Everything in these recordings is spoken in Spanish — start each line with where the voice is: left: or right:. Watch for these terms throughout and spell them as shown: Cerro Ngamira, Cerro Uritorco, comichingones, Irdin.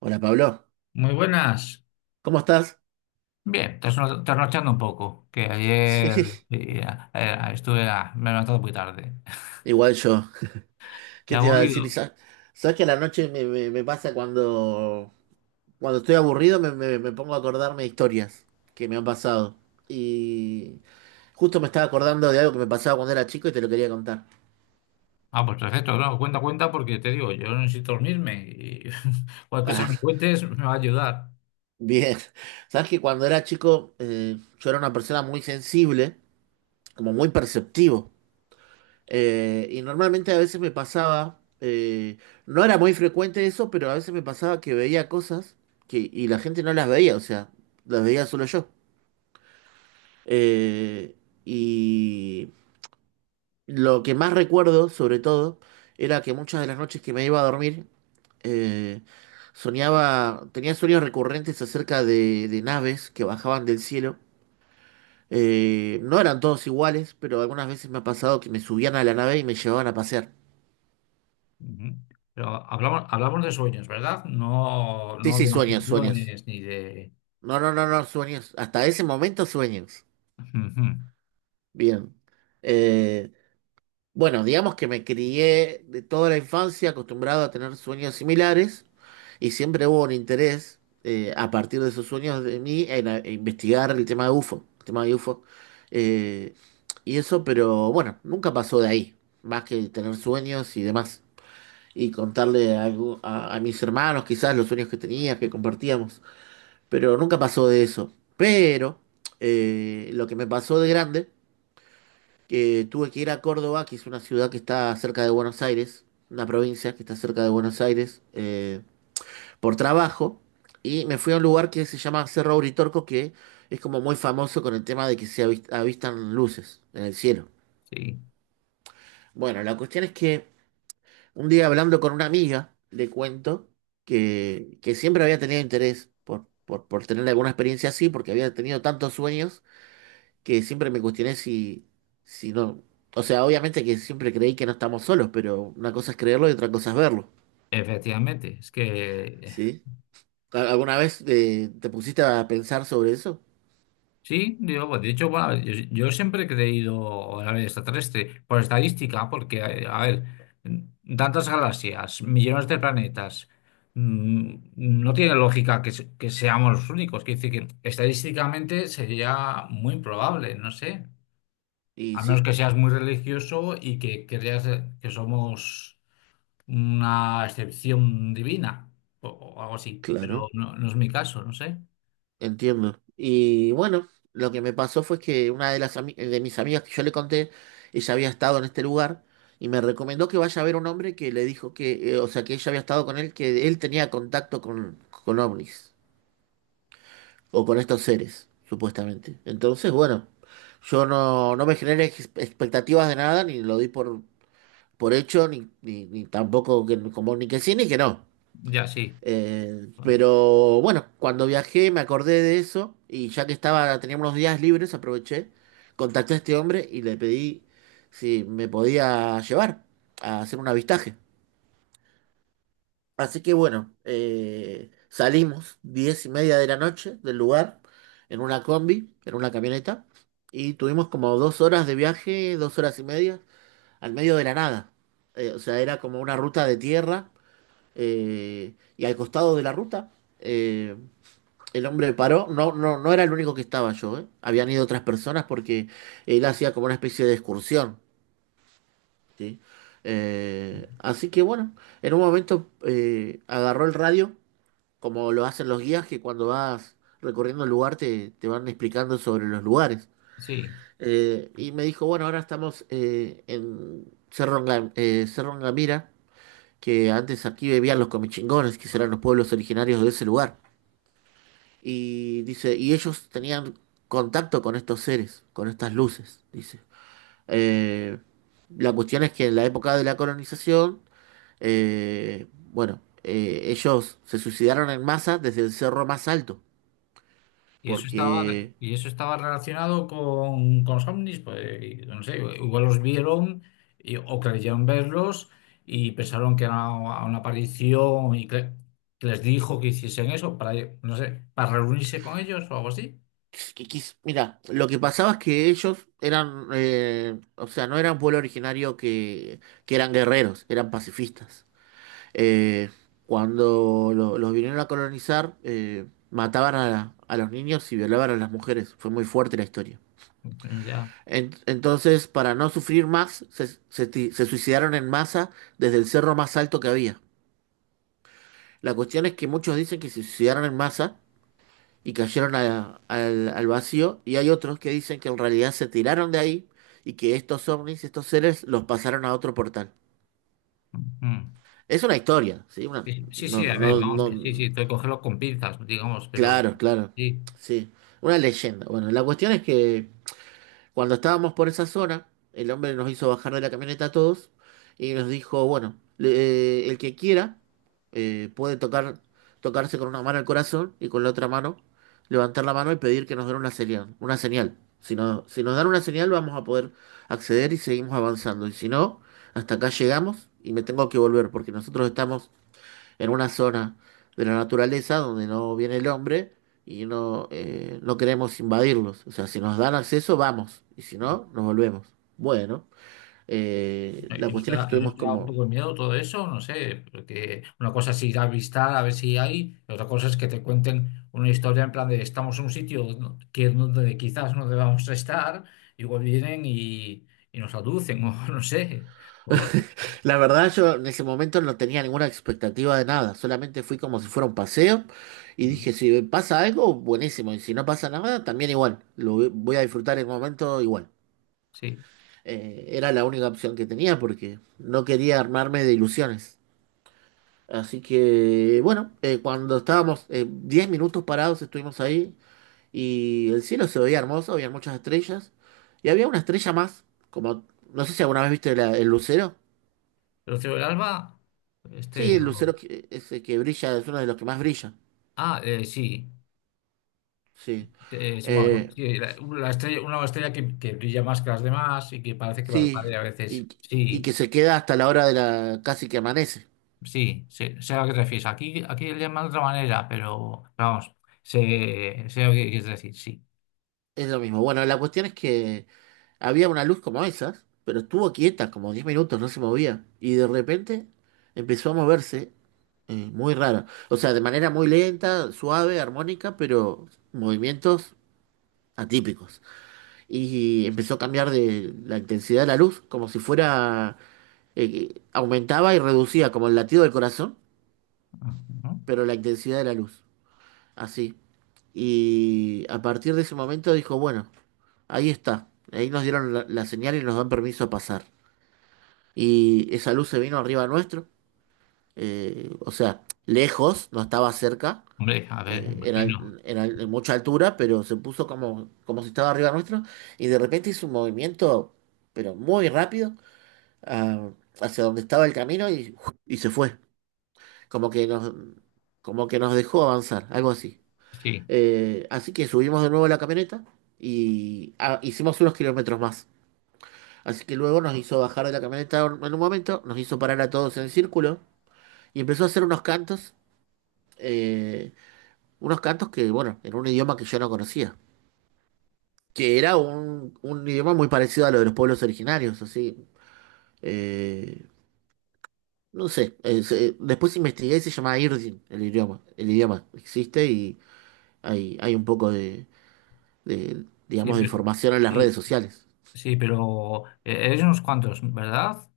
right: Hola Pablo,
left: Muy buenas.
right: ¿cómo estás?
left: Bien, trasnochando un poco, que ayer
right: Sí,
left: sí, estuve, me he levantado muy tarde.
right: igual yo.
left: Y
right: ¿Qué te iba a decir?
left: aburrido.
right: ¿Sabes que a la noche me pasa cuando estoy aburrido me pongo a acordarme de historias que me han pasado? Y justo me estaba acordando de algo que me pasaba cuando era chico y te lo quería contar.
left: Ah, pues perfecto, no, cuenta, cuenta, porque te digo, yo no necesito dormirme y cualquier cosa que
right: Ah,
left: me cuentes me va a ayudar.
right: bien. ¿Sabes que cuando era chico yo era una persona muy sensible, como muy perceptivo? Y normalmente a veces me pasaba, no era muy frecuente eso, pero a veces me pasaba que veía cosas y la gente no las veía, o sea, las veía solo yo. Eh, y lo que más recuerdo, sobre todo, era que muchas de las noches que me iba a dormir, eh, soñaba, tenía sueños recurrentes acerca de naves que bajaban del cielo. No eran todos iguales, pero algunas veces me ha pasado que me subían a la nave y me llevaban a pasear.
left: Ujú. Pero hablamos de sueños, ¿verdad? No,
right: Sí,
left: no
right: sí,
left: de
right: sueños, sueños.
left: intenciones ni de...
right: No, no, no, no, sueños. Hasta ese momento sueños.
left: Ujú.
right: Bien. Eh, bueno, digamos que me crié de toda la infancia acostumbrado a tener sueños similares y siempre hubo un interés a partir de esos sueños de mí en investigar el tema de UFO, el tema de UFO. Eh, y eso, pero bueno, nunca pasó de ahí, más que tener sueños y demás. Y contarle a, algu- a mis hermanos quizás los sueños que tenía, que compartíamos, pero nunca pasó de eso. Pero lo que me pasó de grande, que tuve que ir a Córdoba, que es una ciudad que está cerca de Buenos Aires, una provincia que está cerca de Buenos Aires, por trabajo, y me fui a un lugar que se llama Cerro Uritorco, que es como muy famoso con el tema de que se avistan luces en el cielo.
left: Sí,
right: Bueno, la cuestión es que un día hablando con una amiga, le cuento que siempre había tenido interés por tener alguna experiencia así, porque había tenido tantos sueños que siempre me cuestioné si no, o sea, obviamente que siempre creí que no estamos solos, pero una cosa es creerlo y otra cosa es verlo,
left: efectivamente, es que
right: ¿sí? ¿Alguna vez pusiste a pensar sobre eso?
left: sí, digo, pues, de hecho, bueno, yo siempre he creído en la vida extraterrestre, por estadística, porque, a ver, tantas galaxias, millones de planetas, no tiene lógica que seamos los únicos. Quiere decir que estadísticamente sería muy improbable, no sé. A
right: Y
left: menos
right: sí,
left: que seas muy religioso y que creas que somos una excepción divina o algo así. Pero
right: claro,
left: no, no es mi caso, no sé.
right: entiendo. Y bueno, lo que me pasó fue que una de las ami- de mis amigas que yo le conté, ella había estado en este lugar y me recomendó que vaya a ver un hombre que le dijo o sea, que ella había estado con él, que él tenía contacto con ovnis. O con estos seres, supuestamente. Entonces, bueno, yo no me generé expectativas de nada, ni lo di por hecho, ni tampoco como ni que sí ni que no.
left: Ya sí, bueno,
right: Pero bueno, cuando viajé me acordé de eso y ya que estaba, tenía unos días libres, aproveché, contacté a este hombre y le pedí si me podía llevar a hacer un avistaje. Así que bueno, salimos 10:30 de la noche del lugar en una combi, en una camioneta, y tuvimos como 2 horas de viaje, 2 horas y media, al medio de la nada. O sea, era como una ruta de tierra, y al costado de la ruta, eh, el hombre paró. No, no, no era el único que estaba yo, ¿eh? Habían ido otras personas porque él hacía como una especie de excursión, ¿sí? Así que bueno, en un momento agarró el radio como lo hacen los guías que cuando vas recorriendo el lugar te van explicando sobre los lugares.
left: sí.
right: Y me dijo, bueno, ahora estamos en Cerro Ngamira, que antes aquí vivían los comichingones, que eran los pueblos originarios de ese lugar. Y dice, y ellos tenían contacto con estos seres, con estas luces, dice. Eh, la cuestión es que en la época de la colonización, eh, bueno, ellos se suicidaron en masa desde el cerro más alto porque,
left: Y eso estaba relacionado con los ovnis, pues y no sé, igual los vieron o creyeron verlos y pensaron que era una aparición y que les dijo que hiciesen eso para, no sé, para reunirse con ellos o algo así.
right: pues, que quis- mira, lo que pasaba es que ellos eran, o sea, no eran pueblo originario que eran guerreros, eran pacifistas. Eh, Cuando los vinieron a colonizar, mataban a los niños y violaban a las mujeres. Fue muy fuerte la historia.
left: Pero ya.
right: Entonces, para no sufrir más, se suicidaron en masa desde el cerro más alto que había. La cuestión es que muchos dicen que se suicidaron en masa y cayeron al vacío, y hay otros que dicen que en realidad se tiraron de ahí y que estos ovnis, estos seres, los pasaron a otro portal.
left: Mm.
right: Es una historia, ¿sí? Una,
left: Sí, sí,
right: no,
left: sí, a ver,
right: no,
left: vamos,
right: no,
left: que sí, sí, tengo que cogerlo con pinzas, digamos, pero
right: claro, claro,
left: sí.
right: sí, una leyenda. Bueno, la cuestión es que cuando estábamos por esa zona, el hombre nos hizo bajar de la camioneta a todos y nos dijo, bueno, el que quiera puede tocar, tocarse con una mano el corazón y con la otra mano levantar la mano y pedir que nos den una señal, una señal. Si no, si nos dan una señal vamos a poder acceder y seguimos avanzando. Y si no, hasta acá llegamos y me tengo que volver porque nosotros estamos en una zona de la naturaleza donde no viene el hombre y no, no queremos invadirlos. O sea, si nos dan acceso, vamos, y si no, nos volvemos. Bueno, la
left: ¿Y no te
right: cuestión es que
left: da, y no
right: estuvimos
left: te da un
right: como
left: poco de miedo todo eso? No sé, porque una cosa es ir a visitar a ver si hay, y otra cosa es que te cuenten una historia en plan de estamos en un sitio que donde quizás no debamos estar, igual vienen y nos aducen, o no sé, o algo.
right: la verdad, yo en ese momento no tenía ninguna expectativa de nada, solamente fui como si fuera un paseo y
left: Mm.
right: dije, si pasa algo, buenísimo, y si no pasa nada, también igual, lo voy a disfrutar el momento igual.
left: Sí.
right: Era la única opción que tenía porque no quería armarme de ilusiones. Así que, bueno, cuando estábamos 10 minutos parados, estuvimos ahí y el cielo se veía hermoso, había muchas estrellas y había una estrella más, como, no sé si alguna vez viste el lucero.
left: Pero Cielo del Alba,
right: Sí,
left: este.
right: el lucero
left: O...
right: ese que brilla es uno de los que más brilla.
left: Ah, sí.
right: Sí.
left: Sí, bueno, no,
right: Eh,
left: sí, la estrella, una estrella que brilla más que las demás y que parece que
right: sí,
left: parpadea a veces.
right: y, y que
left: Sí.
right: se queda hasta la hora de la, casi que amanece.
left: Sí, sé, sé a lo que te refieres. Aquí, aquí le llaman de otra manera, pero vamos, sé, sé lo que quieres decir, sí.
right: Es lo mismo. Bueno, la cuestión es que había una luz como esas, pero estuvo quieta como 10 minutos, no se movía. Y de repente empezó a moverse, muy rara. O sea, de manera muy lenta, suave, armónica, pero movimientos atípicos. Y empezó a cambiar de la intensidad de la luz, como si fuera, aumentaba y reducía, como el latido del corazón,
left: Ujú.
right: pero la intensidad de la luz. Así. Y a partir de ese momento dijo, bueno, ahí está. Ahí nos dieron la señal y nos dan permiso a pasar. Y esa luz se vino arriba nuestro, o sea, lejos, no estaba cerca,
left: Hombre, a ver,
right: en,
left: imagino.
right: al- en al- en mucha altura, pero se puso como si estaba arriba nuestro, y de repente hizo un movimiento, pero muy rápido, ah, hacia donde estaba el camino y se fue, como que nos, como que nos dejó avanzar, algo así.
left: Sí,
right: Así que subimos de nuevo a la camioneta y hicimos unos kilómetros más. Así que luego nos hizo bajar de la camioneta en un momento, nos hizo parar a todos en el círculo y empezó a hacer eh, unos cantos que, bueno, en un idioma que yo no conocía, que era un idioma muy parecido a lo de los pueblos originarios, así. eh, no sé, después investigué y se llama Irdin, el idioma. El idioma existe y hay un poco
left: sí,
right: digamos, de
left: pero,
right: información en las redes
left: sí,
right: sociales.
left: sí, pero eres unos cuantos, ¿verdad?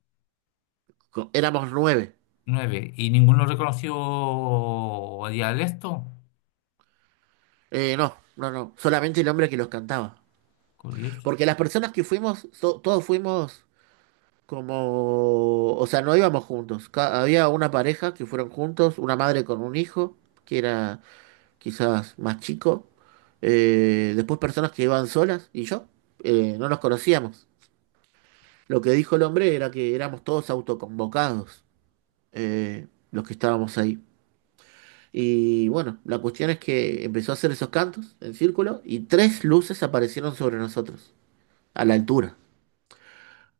right: Éramos nueve.
left: Nueve. ¿Y ninguno reconoció el dialecto?
right: No, no, no, solamente el hombre que los cantaba.
left: Curioso.
right: Porque las personas que fuimos, todos fuimos como, o sea, no íbamos juntos. Había una pareja que fueron juntos, una madre con un hijo, que era quizás más chico, después personas que iban solas y yo, no nos conocíamos. Lo que dijo el hombre era que éramos todos autoconvocados, los que estábamos ahí. Y bueno, la cuestión es que empezó a hacer esos cantos en círculo y tres luces aparecieron sobre nosotros, a la altura.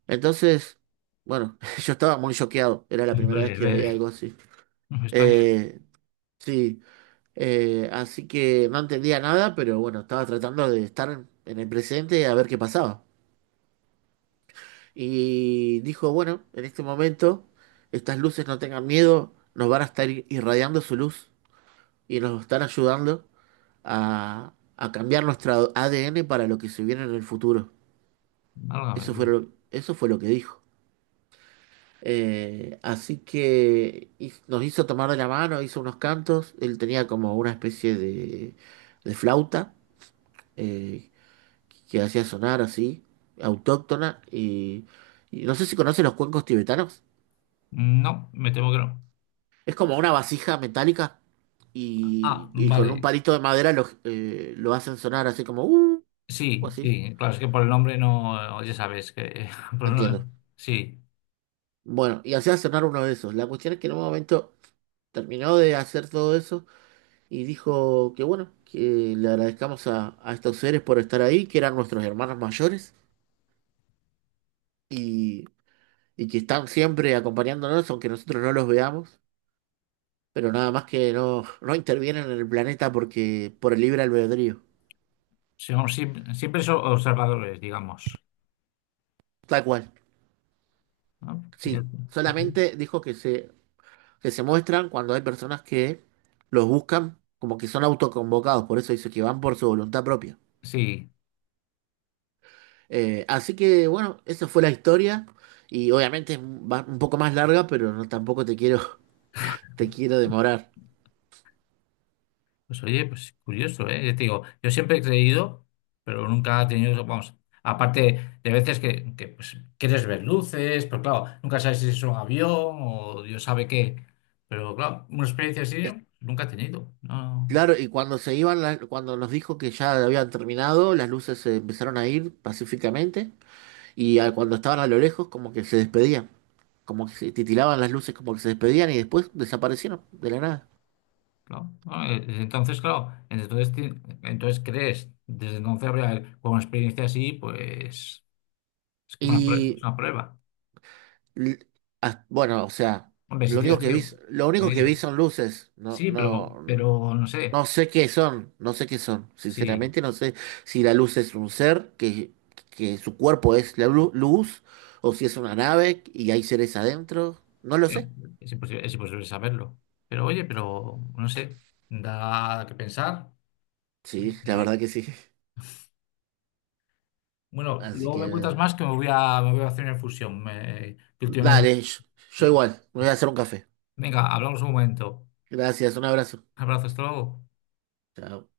right: Entonces, bueno, yo estaba muy choqueado, era la primera vez
left: Hombre, a
right: que veía
left: ver,
right: algo así.
left: me extraña,
right: Eh, sí, así que no entendía nada, pero bueno, estaba tratando de estar en el presente a ver qué pasaba. Y dijo, bueno, en este momento, estas luces no tengan miedo, nos van a estar irradiando su luz y nos están ayudando a cambiar nuestro ADN para lo que se viene en el futuro.
left: válgame
right: Eso fue
left: Dios.
right: eso fue lo que dijo. Así que nos hizo tomar de la mano, hizo unos cantos, él tenía como una especie de flauta eh, que hacía sonar así, autóctona, y no sé si conoces los cuencos tibetanos.
left: No, me temo que no.
right: Es como una vasija metálica
left: Ah,
right: y con un
left: vale.
right: palito de madera lo hacen sonar así como, o
left: Sí,
right: así,
left: sí, claro, es que por el nombre no, ya sabes que... por el nombre.
right: entiendo.
left: Sí.
right: Bueno, y hacía sonar uno de esos. La cuestión es que en un momento terminó de hacer todo eso y dijo que bueno, que le agradezcamos a estos seres por estar ahí, que eran nuestros hermanos mayores y, y que están siempre acompañándonos, aunque nosotros no los veamos. Pero nada más que no, no intervienen en el planeta porque por el libre albedrío.
left: Sí, vamos, siempre, siempre son observadores, digamos.
right: Tal cual.
left: ¿No? Mira,
right: Sí,
left: pues bien.
right: solamente dijo que se muestran cuando hay personas que los buscan, como que son autoconvocados, por eso dice que van por su voluntad propia.
left: Sí,
right: Así que bueno, esa fue la historia y obviamente es un poco más larga, pero no tampoco te quiero, te quiero demorar.
left: pues oye, pues curioso, ¿eh? Ya te digo, yo siempre he creído, pero nunca he tenido, vamos, aparte de veces que, pues, quieres ver luces, pero claro, nunca sabes si es un avión o Dios sabe qué. Pero claro, una experiencia así
right: Es-
left: ¿no? nunca he tenido. No,
right: Claro, y cuando se iban, cuando nos dijo que ya habían terminado, las luces se empezaron a ir pacíficamente. Y cuando estaban a lo lejos, como que se despedían, como que se titilaban las luces, como que se despedían y después desaparecieron de la nada.
left: claro. No, desde entonces, claro, entonces, entonces crees, desde entonces, con una experiencia así, pues es como una es
right: Y
left: una prueba.
right: l- bueno, o sea,
left: Hombre, si
right: lo único
left: tienes
right: que vi,
left: frío,
right: lo
left: en
right: único que vi
left: ello.
right: son luces. No,
left: Sí,
right: no,
left: pero no
right: no
left: sé.
right: sé qué son, no sé qué son.
left: Sí,
right: Sinceramente, no sé si la luz es un ser que su cuerpo es la luz o si es una nave y hay seres adentro. No lo
left: pero
right: sé.
left: es imposible saberlo. Pero oye, pero no sé, da que pensar.
right: Sí, la
left: Eh,
right: verdad que sí.
left: bueno,
right: Así
left: luego me
right: que
left: cuentas más que me voy a hacer una infusión. Que últimamente...
right: dale, yo igual, me voy a hacer un café.
left: Venga, hablamos un momento.
right: Gracias, un abrazo.
left: Abrazos, hasta luego.
right: Chao.